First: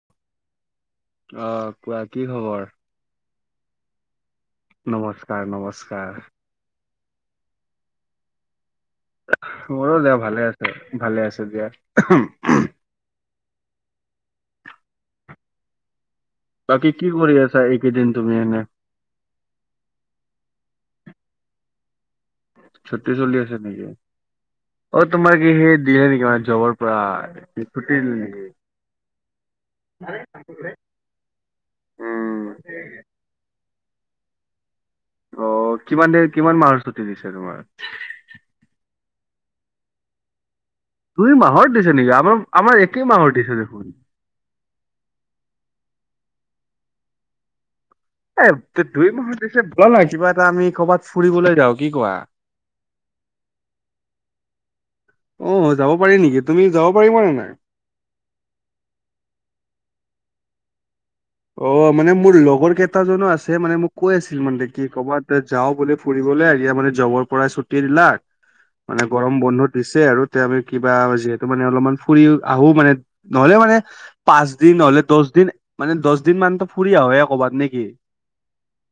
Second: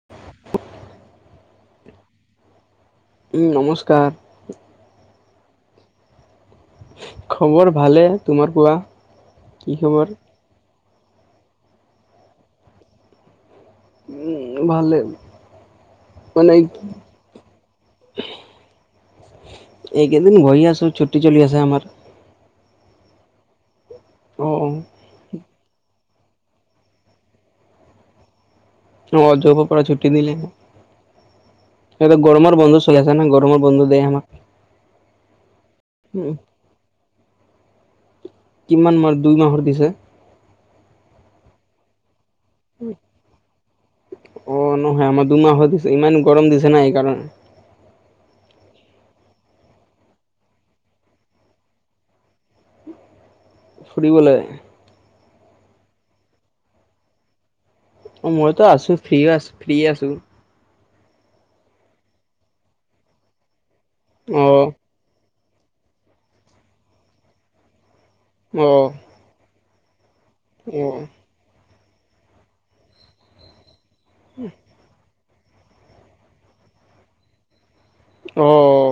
[unintelligible] অঁ, কোৱা কি খবৰ? উম, নমস্কাৰ নমস্কাৰ, নমস্কাৰ। খবৰ ভালে। তোমাৰ কোৱা? কি মোৰো খবৰ? দিয়া ভালে আছোঁ, ভালে আছোঁ দিয়া। [unintelligible] উম, ভালে। মানে বাকী কি কৰি আছা এইকেইদিন তুমি এনে? এইকেইদিন বহি আছোঁ ছুটী চলি আছে আমাৰ। ছুটী চলি আছে নেকি? অঁ, অঁ। অঁ, তোমাক কি সেই দিলে নেকি মানে, জবৰ পৰা ছুটী দিলে নেকি? অঁ, জবৰ পৰা ছুটী দিলে। এতিয়া উম। গৰমৰ বন্ধ চলি আছে। এতিয়া এনেই গৰমৰ বন্ধ দিয়ে আমাক। অঁ, কিমান দেৰি, উম, কিমান মাহৰ ছুটী দিছে তোমাৰ? কিমান মাহ? দুই মাহৰ দিছে। দুই মাহৰ দিছে নেকি? আমাৰ, আমাৰ একেই মাহৰ দিছে দেখোন। অঁ, নহয় আমাৰ দুমাহৰ দিছে। ইমান গৰম দিছে না এইকাৰণে। এ দু দুই মাহৰ দিছে বল না কিবা এটা আমি কৰবাত ফুৰিবলৈ যাওঁ। কি কোৱা? ফুৰিবলে? অঁ, যাব পাৰি নেকি? তুমি যাব পাৰিবা নে নাই? অ, মইতো আছো, ফ্ৰী আছ ফ্ৰী আছোঁ। অঁ, মানে মোৰ লগৰ কেইটাজনো আছে মানে, মোক কৈ আছিল মানে অ', কি ক'ৰবাতে যাওঁ বোলে ফুৰিবলে এতিয়া মানে জবৰ পৰা ছুটী দিলে। অঁহ্। গৰম বন্ধ দিছে আৰু এতিয়া আমি কিবা বাজেট টো মানে অলপমান ফুৰিও আহো মানে, নহলে মানে পাঁচ দিন নহলে, দশ দিন মানে দশ দিনমানটো ফুৰি আহোৱে ক'ৰবাত নেকি? অঁ,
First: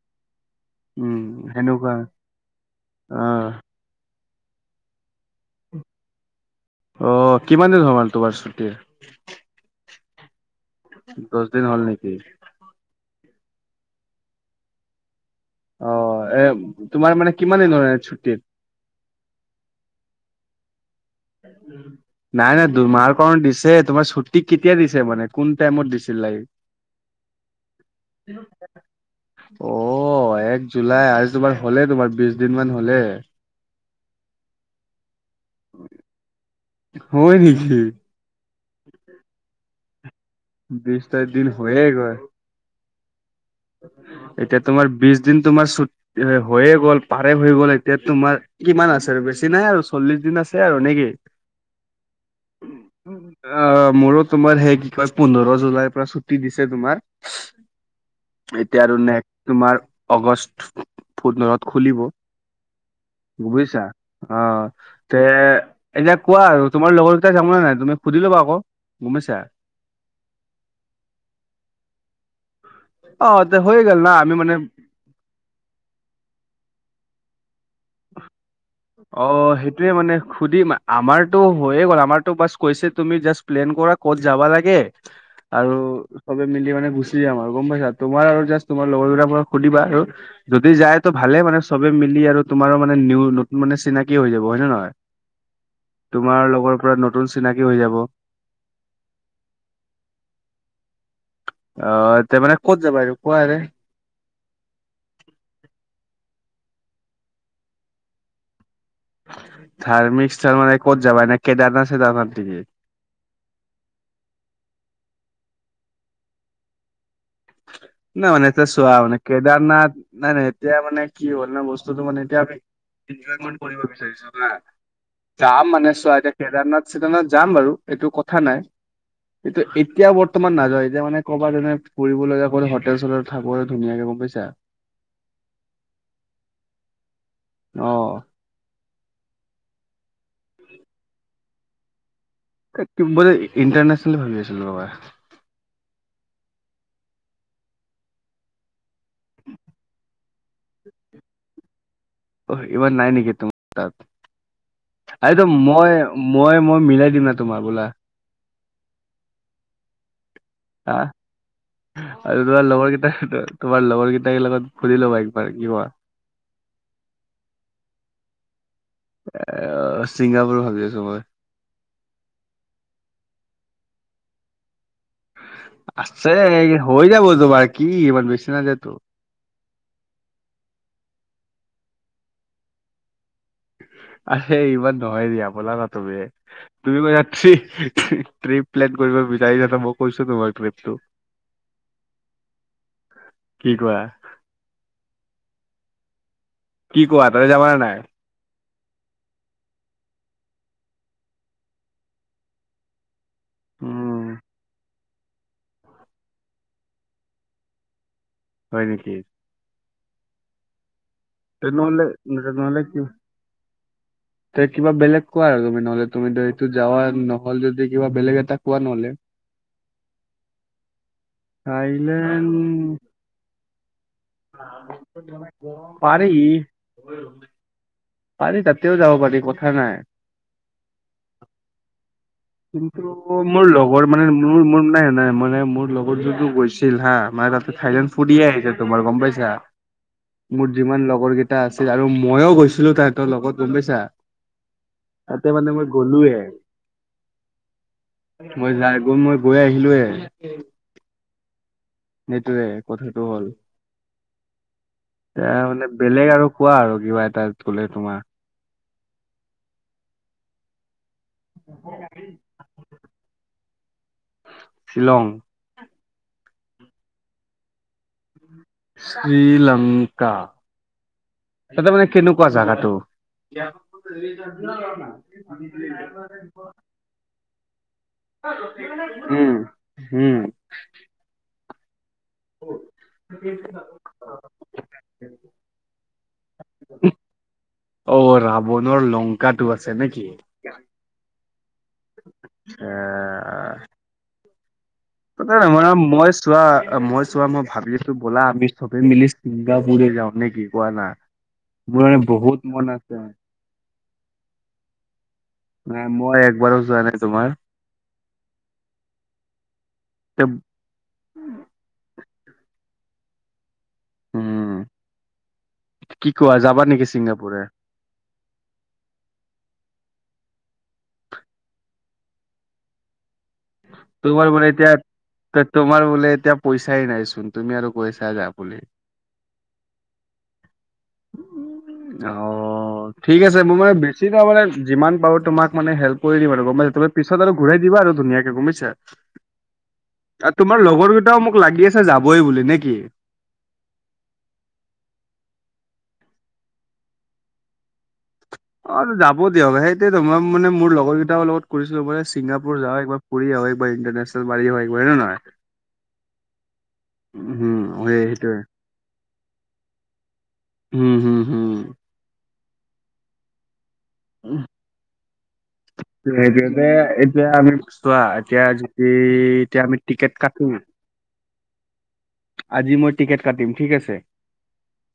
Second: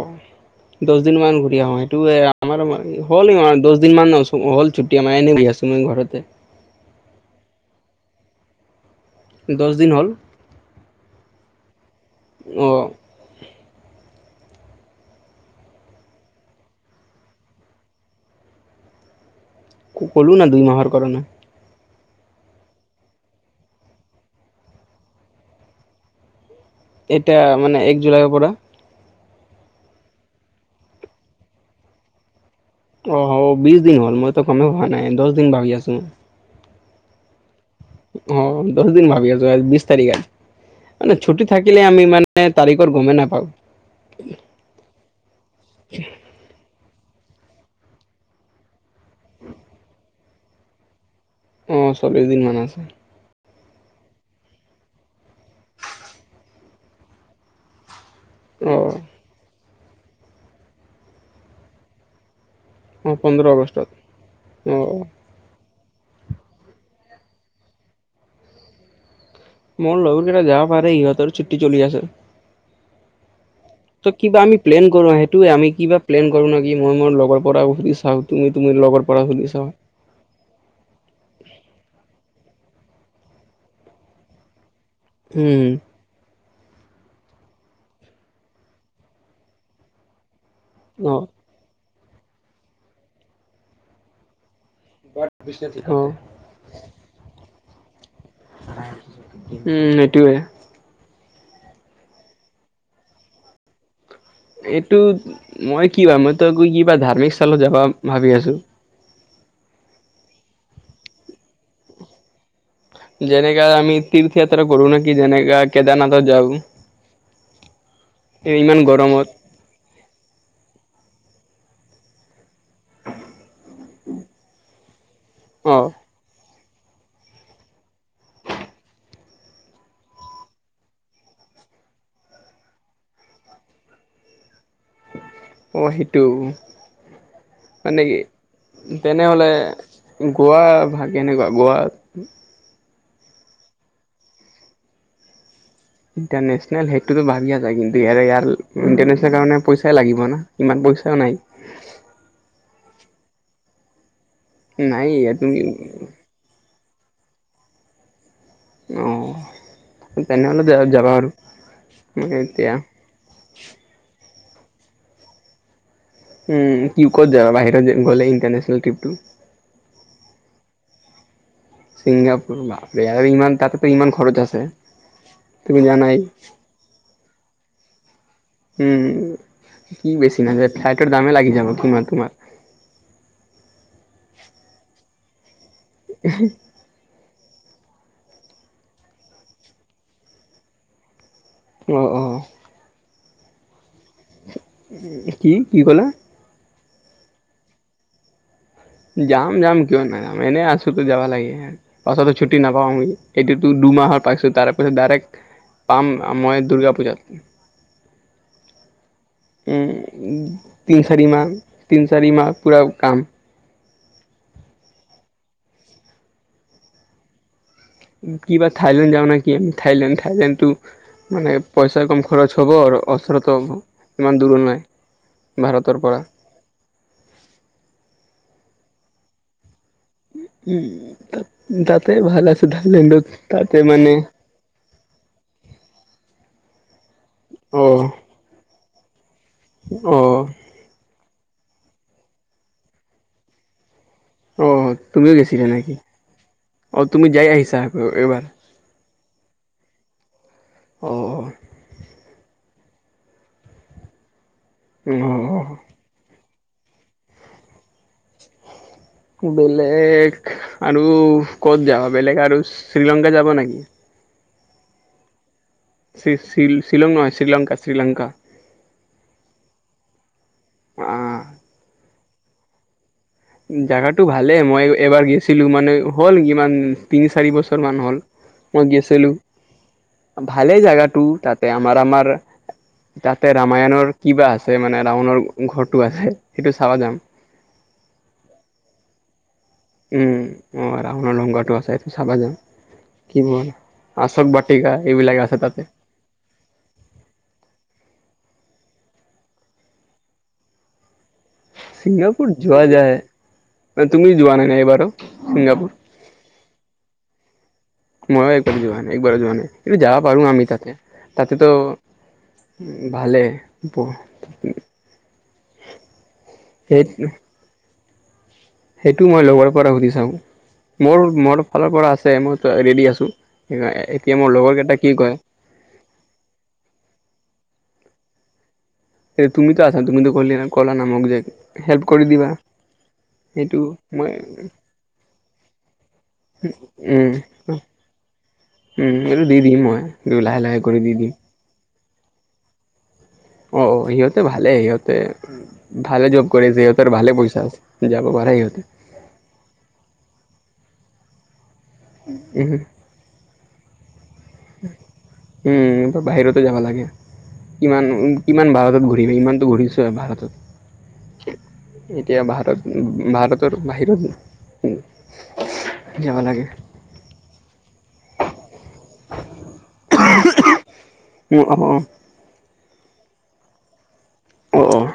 দশ দিনমান ঘুৰি আহোঁ। সেনেকুৱা সেইটো এ আমাৰ মানে হ'ল অ', সিমান দশ দিনমান ছ--হ'ল ছুটী আমাৰ এনেই দি আছো মই ঘৰতে। অঁ, কিমান দিন হ'ল মানে তোমাৰ ছুটী? দশ দিন হ'ল। দশ দিন হ'ল নেকি? অঁ। অঁ, এ তোমাৰ মানে কিমান দিন হ'ল এয়াত ছুটীত? ক ক'লো না দুই মাহৰ কাৰণে। [unintelligible] নাই নাই দুমাহৰ কাৰণে দিছে। তোমাৰ ছুটী কেতিয়া দিছে মানে, কোন টাইমত দিছিলে? এটা মানে, এক জুলাইৰ পৰা। অঁ, এক জুলাই আৰু তোমাৰ হ'লে তোমাৰ বিশ দিনমান হ- অঁ, অঁ বিশ দিন হ'ল মইতো গমেই পোৱা নাই, দশ দিন ভাবি আছোঁ। হয় নেকি? অ' দহ দিন ভাবি আছোঁ, আজি বিশ তাৰিখ, বিশ মানে তাৰিখ ছুটি দিন হৈয়ে থাকিলে আমি গ'ল ইমান নে তাৰিখৰ গমেই নাপাওঁ। এতিয়া তোমাৰ বিশ দিন তোমাৰ চু হৈয়ে গ'ল, পাৰে হৈ গ'ল এতিয়া তোমাৰ কিমান আছে আৰু বেছি নাই আৰু চল্লিশ দিন আছে আৰু নেকি? অ' চল্লিছ দিনমান আছে। অ' মোৰো তোমাৰ সেই কি কয় পোন্ধৰ জুলাইৰ পৰা ছুটি দিছে তোমাৰ। অ এতিয়া আৰু নেক্সট তোমাৰ অগষ্ট পুন্ধৰত খুলিব। অ পোন্ধৰ গবিছা, আগষ্টত অ' তে এতিয়া কোৱা আৰু তোমাৰ লগৰকেইটাই যাবনে নাই, তুমি সুধিল ল'বা আকৌ গম পাইছা? মোৰ লগৰকেইটা যাব পাৰে, সিহঁতৰো ছুটি চলি আছে। অ' তে হৈ গ'ল। না ত' কিবা মানে আমি প্লেন কৰোঁ, সেইটোয় আমি কিবা প্লেন কৰোঁ নেকি, মই মোৰ লগৰ পৰাও সুধি চাওঁ। তুমি তুমি অ লগৰপৰা সুধি চাবা। সেইটোয়ে মানে সুধিম আমাৰতো হৈয়ে গ'ল। আমাৰতো বা কৈছে তুমি জাষ্ট প্লেন কৰা ক'ত যাবা লাগে উম আৰু চবে মিলি মানে গুচি যাম আৰু গম পাইছা? তোমাৰ আৰু জাষ্ট তোমাৰ লগৰবাক সুধিবা আৰু। যদি যায় অ ত' ভালে মানে চবে মিলি আৰু তোমাৰো মানে নি নতুন মানে চিনাকি হৈ যাব হয় নে নহয়? অ তোমাৰ লগৰপৰা নতুন চিনাকী হৈ যাব। উম, এইটোয়ে। অ' তে, মানে ক'ত যাবা আৰু কোৱা ইয়াতে? এইটো মই কি বা মইতো একো কিবা ধাৰ্মিক স্থলত যাবা ভাবি আছোঁ। ধাৰ্মিক স্থান মানে ক'ত যাবা নে কেদাৰনাথ চেডাৰনাথ নেকি? যেনেকা আমি তীৰ্থযাত্ৰা কৰোঁ নেকি, যেনেকা কেদাৰনাথত যাওঁ। না মানে এই এতিয়া ইমান চোৱা মানে গৰমত কে দাৰনাথ নাই নাই এতিয়া মানে কি হ'ল ন' বস্তুটো মানে এতিয়া আমি এনজয়মেট কৰিব বিচাৰিছোঁ না, যাম অ মানে চোৱা কেদাৰনাথ চেদাৰনাথ যাম বাৰু এইটো কথা নাই। কিন্তু এতিয়া বৰ্তমান নাযাওঁ, এতিয়া মানে ক'বা যেনে ফুৰিবলগীয়া ক হোটেল চোটেল থাকোঁ ধুনীয়াকে গম পাইছা? অ' সেইটো, অ মানে কি তেনেহ'লে গোৱা ভাগ কেনেকুৱা গোৱা? [unintelligible] বোলে ইণ্টাৰনেশচনেল ভাবি আছিলোঁ ৰ'বা। ইণ্টাৰনেশ্যনেল সেইটোতো ভাবি আছা কিন্তু ইয়াৰে ইয়াৰ ইণ্টাৰনেশ্যনেল কাৰণে পইচাই লাগিব না। ইমান পইচাও নাই। অ' ইমান নাই নেকি তোমাৰ নাই তাত? [unintelligible] তুমি মই মই মই মিলাই দিম না তোমাৰ বোলা। অ' তেনেহ'লে হা যাবা পাৰোঁ ম আৰু এতিয়া। [unintelligible] তোমাৰ লগৰ কেইটাকেইটাই লগত ঘুৰি ল'বা একবাৰ কি কোৱা? উম, কিউকত যাবা, বাহিৰত গ'লে ইণ্টাৰনেশ্যনেল ট্ৰিপটো। এ, ছিংগাপুৰ ভাবি আছোঁ মই। ছিংগাপুৰ বাপৰে আৰু ইমান তাতেতো ইমান খৰচ আছে। তুমি জানাই আছে, হৈ যাব তোমাৰ, কি ইমান বেছি নাযায়তো উম, কি বেছি নাযায়, ফ্লাইটৰ দামেই লাগি যাব কিমান তোমাৰ। আ ইমান [inaudible] বল না তুমি তুমি কৈছা ট্ৰিপ প্লেন কৰিব বিচাৰিছা মই কৈছো তোমাৰ ট্ৰিপটো অঁ অঁ কি কোৱা কি কি ক'লা কি কোৱা তাতে যাবা নে নাই যাম যাম কিয় নাযাম এনেই আছোঁতো যাব লাগে পাছতো ছুটি নাপাওঁ আমি এইটোতো দুমাহৰ উম পাছত তাৰপিছত ডাইৰেক্ট পাম মই দুৰ্গা পূজাত হয় নেকি তিনি চাৰি মাহ তেনেহ'লে তিনি চাৰিমাহ পূৰা তেনেহ'লে কি কাম তে কিবা বেলেগ কোৱা আৰু তুমি নহ'লে তুমিতো এইটো যাৱা ন নই যদি কিবা বেলেগ এটা কিবা কোৱা নহ'লে থাইলেণ্ড যাওঁ নে কি থাইলেণ্ড থাইলেণ্ডতটো মানে পইচা কম খৰচ হব আৰু থাইলেণ্ড অচৰা হব পৰা পাৰি পাৰি তাতেও যাব পাৰি কথা নাই উম তাতে ভাল আছে কিন্তু থাইলেণ্ডত মোৰ তাতে লগৰ মানে মোৰ মোৰ মানে নে নে মানে মোৰ লগৰ জনটো গৈছিল হা মানে তাতে অ থাইলেণ্ড ফুৰিয়ে আহিছে দুবাৰ গম পাইছা অ মোৰ যিমান লগৰ কেইটা আছিল আৰু মইও গৈছিলো তাহাঁতৰ লগত গম পাইছা অ তুমিও তাতে গৈছিলা মানে মই নেকি গ'লোয়ে অ তুমি যাই আহিছা আকৌ এইবাৰ মই যাই গৈ মই গৈ আহিলোৱে অহ সেইটোৱে কথাটো হ'ল এ অ', মানে বেলেগ আৰু কোৱা আৰু কিবা এটা গ'লে তোমাৰ বেলেগ আৰু ক'ত যাবা বেলেগ আৰু শ্ৰীলংকা যাবা নেকি শ্বিলং শ শ্বিলং নহয় শ্ৰীলংকা শ্ৰীলংকা শ্ৰীলংকা অ'। তাতে মানে কেনেকুৱা জেগাটো [inaudible] জাগাটো ভালে মই এবাৰ গৈছিলো মানে হ'ল কিমান তিনি চাৰি বছৰ মান হ'ল। মই গৈছিলো উম উম ভালেই জেগাটো তাতে আমাৰ আমাৰ তাতে ৰামায়ণৰ কিবা আছে মানে ৰাৱণৰ ঘৰটো আছে সেইটো চাব যাম অ ৰাৱণৰ লংকাটো আছে নেকি উম, অ ৰাৱণৰ লংকাটো আছে এইটো চাব যাম এ কি ব'ল [unintelligible] কা [inaudible] এইবিলাক তাতে মানে মই চোৱা মই চোৱা মই ভাবিছো ব'লা আমি চবে মিলি ছিংগাপুৰে যাওঁ নেকি কোৱা না মোৰ ছিংগাপুৰ বহুত যোৱা মন যায়। আছে তুমি যোৱা নাই এবাৰো ছিংগাপুৰ নাই মই একবাৰো যোৱা নাই তোমাৰ ময়ো একবাৰো যোৱা নাই একবাৰো যোৱা নাই কিন্তু যাব তে পাৰো আমি তাতে তাতে ত' ভালে ব উম কি কোৱা যাবা [inaudible] সে নেকি ছিংগাপুৰে সেইটো মই লগৰ পৰা সুধি চাওঁ মোৰ, মোৰ ফালৰ পৰা আছে মই ৰেডি আছোঁ। এতিয়া মোৰ লগৰ কেইটা কি কয়। তে তোমাৰ বোলে এতিয়া পইচাই নাইচোন তুমি আৰু কৈছা যাম বুলি। তুমিতো আছা তুমিতো ক'লিয়ে না ক'লা না মোক যে হেল্প কৰি দিবা। অ', ঠিক আছে মই সেইটো মানে বেছি মই তাৰ মানে যিমান পাৰো তোমাক মানে হেল্প কৰি দিম আৰু গ'ম পাইছা। উম পিছত আৰু ঘূৰাই দিবা আৰু ধুনীয়াকে মোক। উম এইটো দি দিম মই কিন্তু লাহে, লাহে তোমাৰ কৰি লগৰ দি দিম। কেইটাও মোক লাগি আছে যাবই বুলি নে কি। অ', সিহঁতে ভালেই সিহঁতে ভালে জব কৰে যে সিহঁতৰ ভালে পইচা আছে যাব পাৰে সিহঁতে। অ', যাব দিয়ক সেইটোৱেটো মই মানে মোৰ লগৰ কেইটাৰ লগত কৰিছিলোঁ মানে উহু, ছিংগাপুৰ যাওঁ একবাৰ ফূৰি আহো একবাৰ ইণ্টাৰনেশ্বনেল [unintelligible] আহিম হয় নে নহয়। উম বাহিৰতে যাবা লাগে। উম, কিমান সেই উ সেইটোৱে। কিমান ভাৰতত ঘূৰিবি ইমানতো ঘূৰিছোৱে ভাৰতত। হুম, হুম। এতিয়া ভাৰতত উ, উ ভাৰতৰ বাহিৰত [unintelligible] যাব লাগে এতিয়া আমি চোৱা এতিয়া যদি এতিয়া আমি টিকেট কাটো অহ অ', অ'। আজি মই টিকেট কাটিম ঠিক আছে। অ', অ',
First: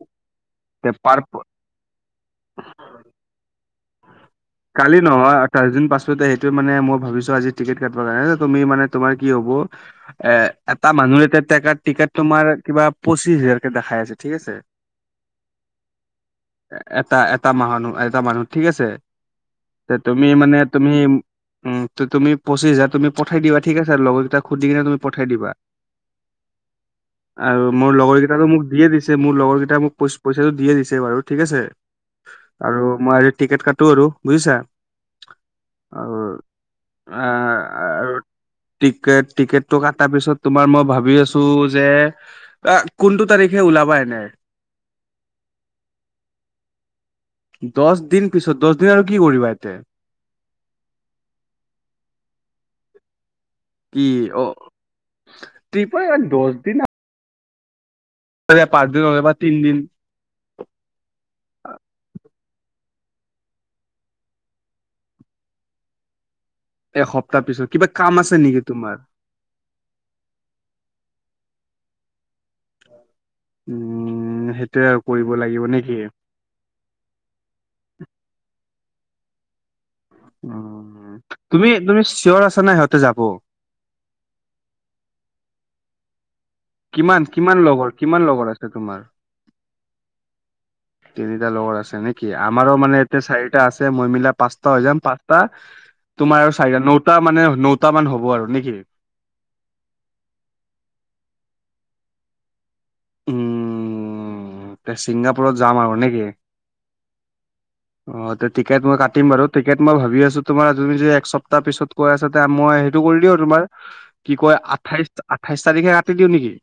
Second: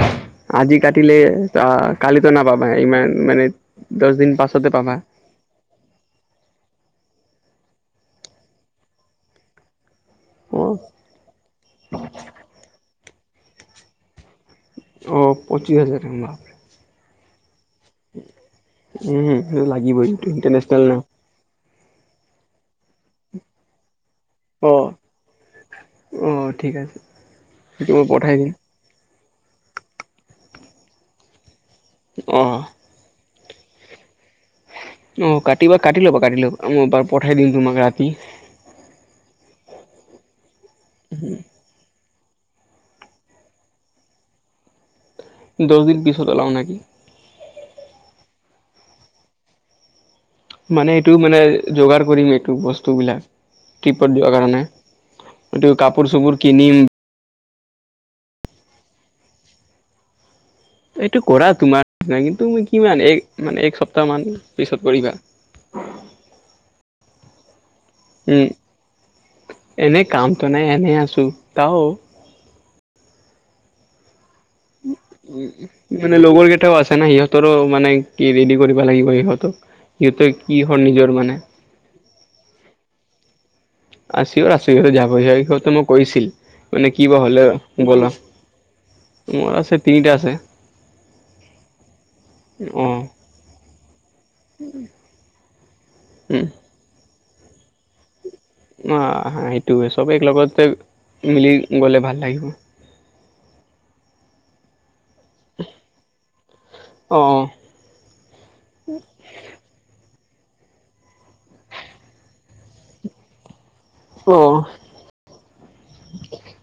আজি তে কাটিলে পাৰ অ', কালিতো নাপাবাই ইমান মানে দহ দিন পাছত কালি নহয় চাৰিদিন পাছতে সেইটোৱে মানে মই ভাবিছোঁ আজি টিকট কাটব লাগে এনে তুমি মানে তোমাৰ কি হ'ব এ অঁ এটা মানুহ এতিয়া টেকট টিকট তোমাৰ কিবা পঁচিছ হাজাৰকে দেখাই আছে ঠিক আছে। অ', পঁচিছ হাজাৰ এটা এটা মাহানুহ এটা মানুহ ঠিক আছে উম, সেইটো লাগিবই তুমি এইটো মানে ইণ্টাৰনেশ্যনেল তুমি ন উম তু তুমি পঁচিছ হাজাৰ তুমি পঠাই দিবা ঠিক আছে লগৰকেইটা সুধিকিনে অঁ তুমি পঠাই দিবা। অঁ ঠিক আছে আৰু সেইটো মোৰ মই লগৰ পঠাই কেইটাটো দিম মোক দিয়ে দি ছে মোৰ লগৰ কেইটাই মোক পইচাটো দিয়ে দিছে বাৰু ঠিক আছে অঁ আৰু মই টিকেট কাটো আৰু বুজিছা। অ', কাটিবা কাটি ল'বা আৰু কাটি ল'বা মই বাৰু পঠাই দিম আহ তোমাক ৰাতি। আৰু টিকেট টিকেটটো কটাৰ পিছত তোমাৰ মই ভাবি আছোঁ যে আ কোনটো তাৰিখে ওলাবা এনে। দহদিন পিছত ওলাও নাই। দচ দিন পিছত দচ দিন আৰু কি কৰিবা ইয়াতে। মানে এইটো মানে যোগাৰ কৰিম এইটো বস্তুবিলাক কি টিপত যোৱাৰ অ কাৰণে এইটো ট্ৰিপৰ কাপোৰ চাপোৰ কিনিম। য়া পাঁচ দিন বা তিন দিন এইটো কৰা তোমাৰ চিনা কিন্তু কিমান এক মানে এক সপ্তাহমান পিছত কৰিবা। এসপ্তাহ পিছত কিবা কাম আছে উম নেকি তোমাৰ। এনে কামটো নাই এনেই আছোঁ তাও উম হেইট উ মানে লগৰ কেইটাও আছে না সিহঁত তৰো মানে কি ৰেডি কৰিব লাগিব সিহঁতো সিহঁতৰ কি হল উম নিজৰ মানে। তুমি তুমি চিয়'ৰ আছা নাই সিহঁতে যাব। আ চিয়'ৰ আছো যাবই সিহঁতে মোক কৈছিল। মানে কি বা কিমান হ'লে কিমান লগৰ ব'লা কিমান লগৰ আছে তোমাৰ? মোৰ আছে তিনিটা আছে। তিনিটা লগৰ আছে নেকি আমাৰো অ মানে এতিয়া চাৰি টা আছে মই মিলাই পাঁচটা হৈ যাম পাঁচটা উম তোমাৰ আৰু চাৰিটা ন টা মানে নটা মান হ'ব আৰু নেকি। অঁ' হয় সেইটোৱে চবে একেলগতে মিলি গ'লে ভাল লাগিব। উম। উম এতিয়া ছিংগাপুৰত যাম আৰু নেকি। অঁ' অঁ' ত টিকট মই কাটিম বাৰু টিকট মই ভাবি আছো তোমাৰ তুমি যে এক সপ্তাহ পিছত কৈ আছা। তা মই সেইটো কৰি দিওঁ তোমাৰ কি অ কয় আঠাইছ আঠাইছ তাৰিখে কাটি দিওঁ নেকি।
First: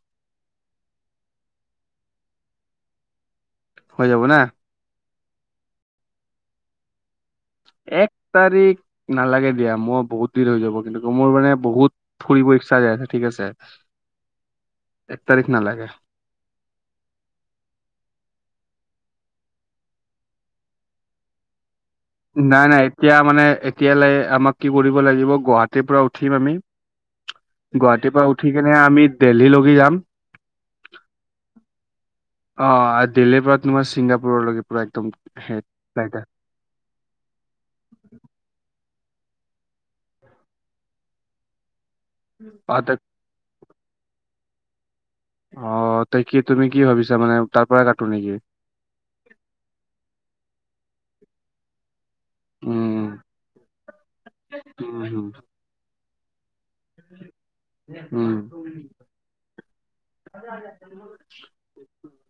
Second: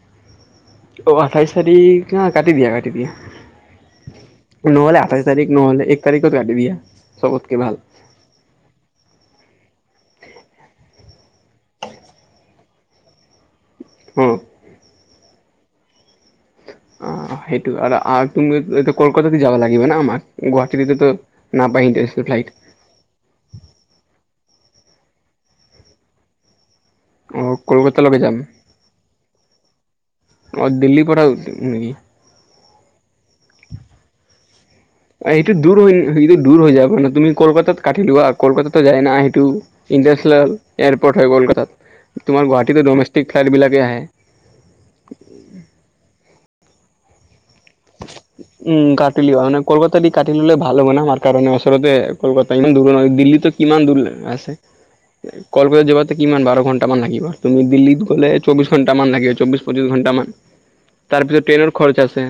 অ আঠাইছ তাৰিখ হা কাটি দিয়া কাটি দিয়া। হয় যাব না। নহ'লে আঠাইছ তাৰিখ নহ'লে এক তাৰিখত কাটি দিয়া চবতকে ভাল। এক তাৰিখ নালাগে দিয়া মোৰ বহুত দেৰি হৈ যাব কিন্তু মোৰ মানে বহুত ফুৰিব ইচ্ছা যাই আছে ঠিক আছে। অঁ' এক তাৰিখ নালাগে। অ সেইটো আৰু তুমি কলকাতাতে যাবা লাগিব ন আমাৰ গুৱাহাটীতে তো। নাপাই ইন্টাৰেষ্ট। নাই নাই এতিয়া মানে এতিয়ালৈ আমাক কি কৰিব লাগিব গুৱাহাটীৰ পৰা উঠিম আমি। অ গুৱাহাটীৰ কলকাতালৈকে পৰা যাম উঠি কেনে আমি দেলহী লগি যাম। অঁ দিল্লীৰ পৰা উঠিম নেকি? অঁ' দিল্লীৰ পৰা তোমাৰ ছিংগাপুৰলৈকে পুৰা একদম সেইটো হেৰিত দূৰ হৈ ফ্লাইত। সেইটো দূৰ হৈ যাব না তুমি কলকাতা কাটি লোৱা কলকাতো যায় না সেইটো। ইণ্টাৰনেশ্যনেল এয়াৰপৰ্ট হয় কলকাতাত তোমাৰ অ গুৱাহাটীতো তাক ডমেষ্টিক ফ্লাইটবিলাকে আহে। অঁ' তই কি তুমি কি ভাবিছা মানে তাৰ পৰাই কাটো নেকি? উম কাটি লিব মানে কলকাতা দি কাটি ললে ভাল হ'ব না আমাৰ কাৰণে আচলতে কলকাতা ইমান দূৰৰ উম নহয় দিল্লীতো কিমান দূৰ আছে উম কলকতা যাবা কিমান বাৰ ঘণ্টা। ন্টা মান লাগিব তুমি দিল্লীত গলে উম চৌবিশ ঘণ্টামান লাগিব চৌবিশ পঁচিছ ঘণ্টামান। তাৰপিছত ট্ৰেইনৰ খৰচ আছে।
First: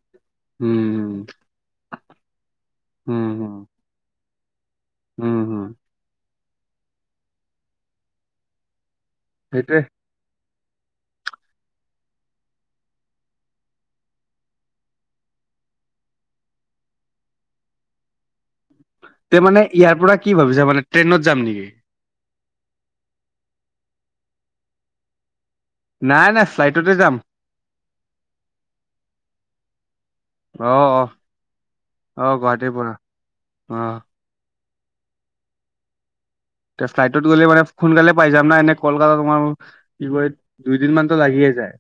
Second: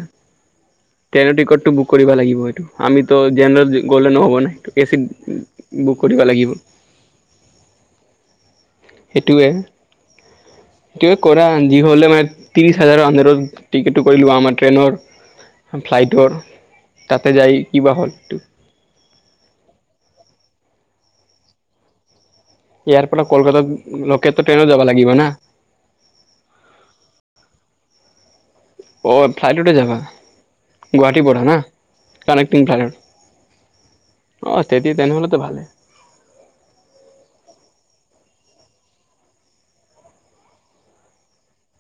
উম। ট্ৰেইনৰ টিকটটো বুক কৰিব লাগিব এইটো আমিতো উম হুম জেনেৰেল গ'লে নহ'ব না এইটো। এ উম হম চি বুক কৰিব লাগিব। সেইটোৱে। তেওঁ কৰাই আন যি হ'লে মানে ত্ৰিছ হাজাৰৰ আন্দাৰত টিকেতটো কৰিলোৱা আমাৰ ট্ৰেইনৰ। ফ্লাইটৰ তাতে যায় কিবা হ'ল এইটো। তে মানে ইয়াৰ পৰা কি ভাবিছা মানে ট্ৰেইনত যাম নেকি? ইয়াৰ পৰা কলকাতা লকেতো ট্ৰেনত যাবা লাগিব না। নাই নাই ফ্লাইটতে যাম। অ ফ্লাইটতে যাবা। অ অ গুৱাহাটী পৰা না অ কানেক্টিং গুৱাহাটীৰ পৰা অ ফ্লাইটত। অ তেতি তেনেহ'লেতো ভালে। তে ফ্লাইটত গ'লে মানে সোনকালে পাই যাম না, এনে কলকাতা তোমাৰ কি কয় দুইদিন মানতো লাগিয়ে যায়।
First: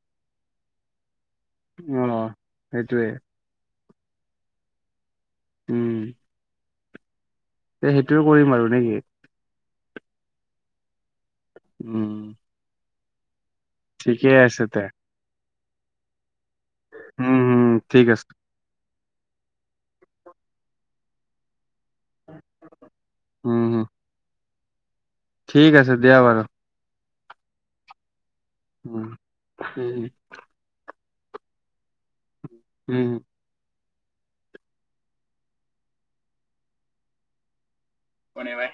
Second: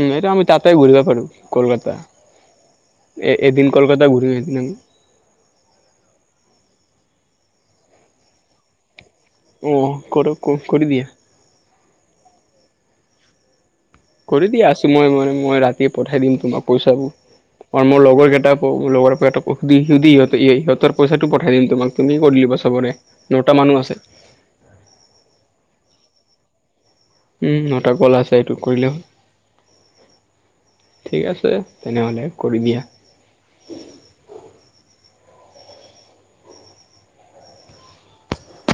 উম, এইটো আমি তাতেই ঘূৰিব পাৰো কলকাতা। অ', সেইটোয়ে এ এ এদিন কলকাতা ঘূৰিম এদিন আমি উম। তে সেইটোৱে কৰিম আৰু নেকি? অ কৰ কৰি দিয়া। উম ঠিকে কৰি দিয়া আছে তে আছোঁ মই মই মই ৰাতিয়ে পঠাই দিম তোমাক পইচাবোৰ। উম, উম, আৰু মোৰ ঠিক আছে লগৰ কেইটা কওঁ লগৰকেইটা অ সি সহঁত সিহঁতৰব পইচাটো পঠাই দিম তোমাক, তুমি কৰি তুলিবা চবৰে নটা উম, মানুহ উম, আছে। ঠিক আছে দিয়া বাৰু। উম নটা গল আছে, এইটো কৰিলে হ'ল। উম, উম, ঠিক আছে, তেনেহ'লে কৰি দিয়া। উম কনে ভাই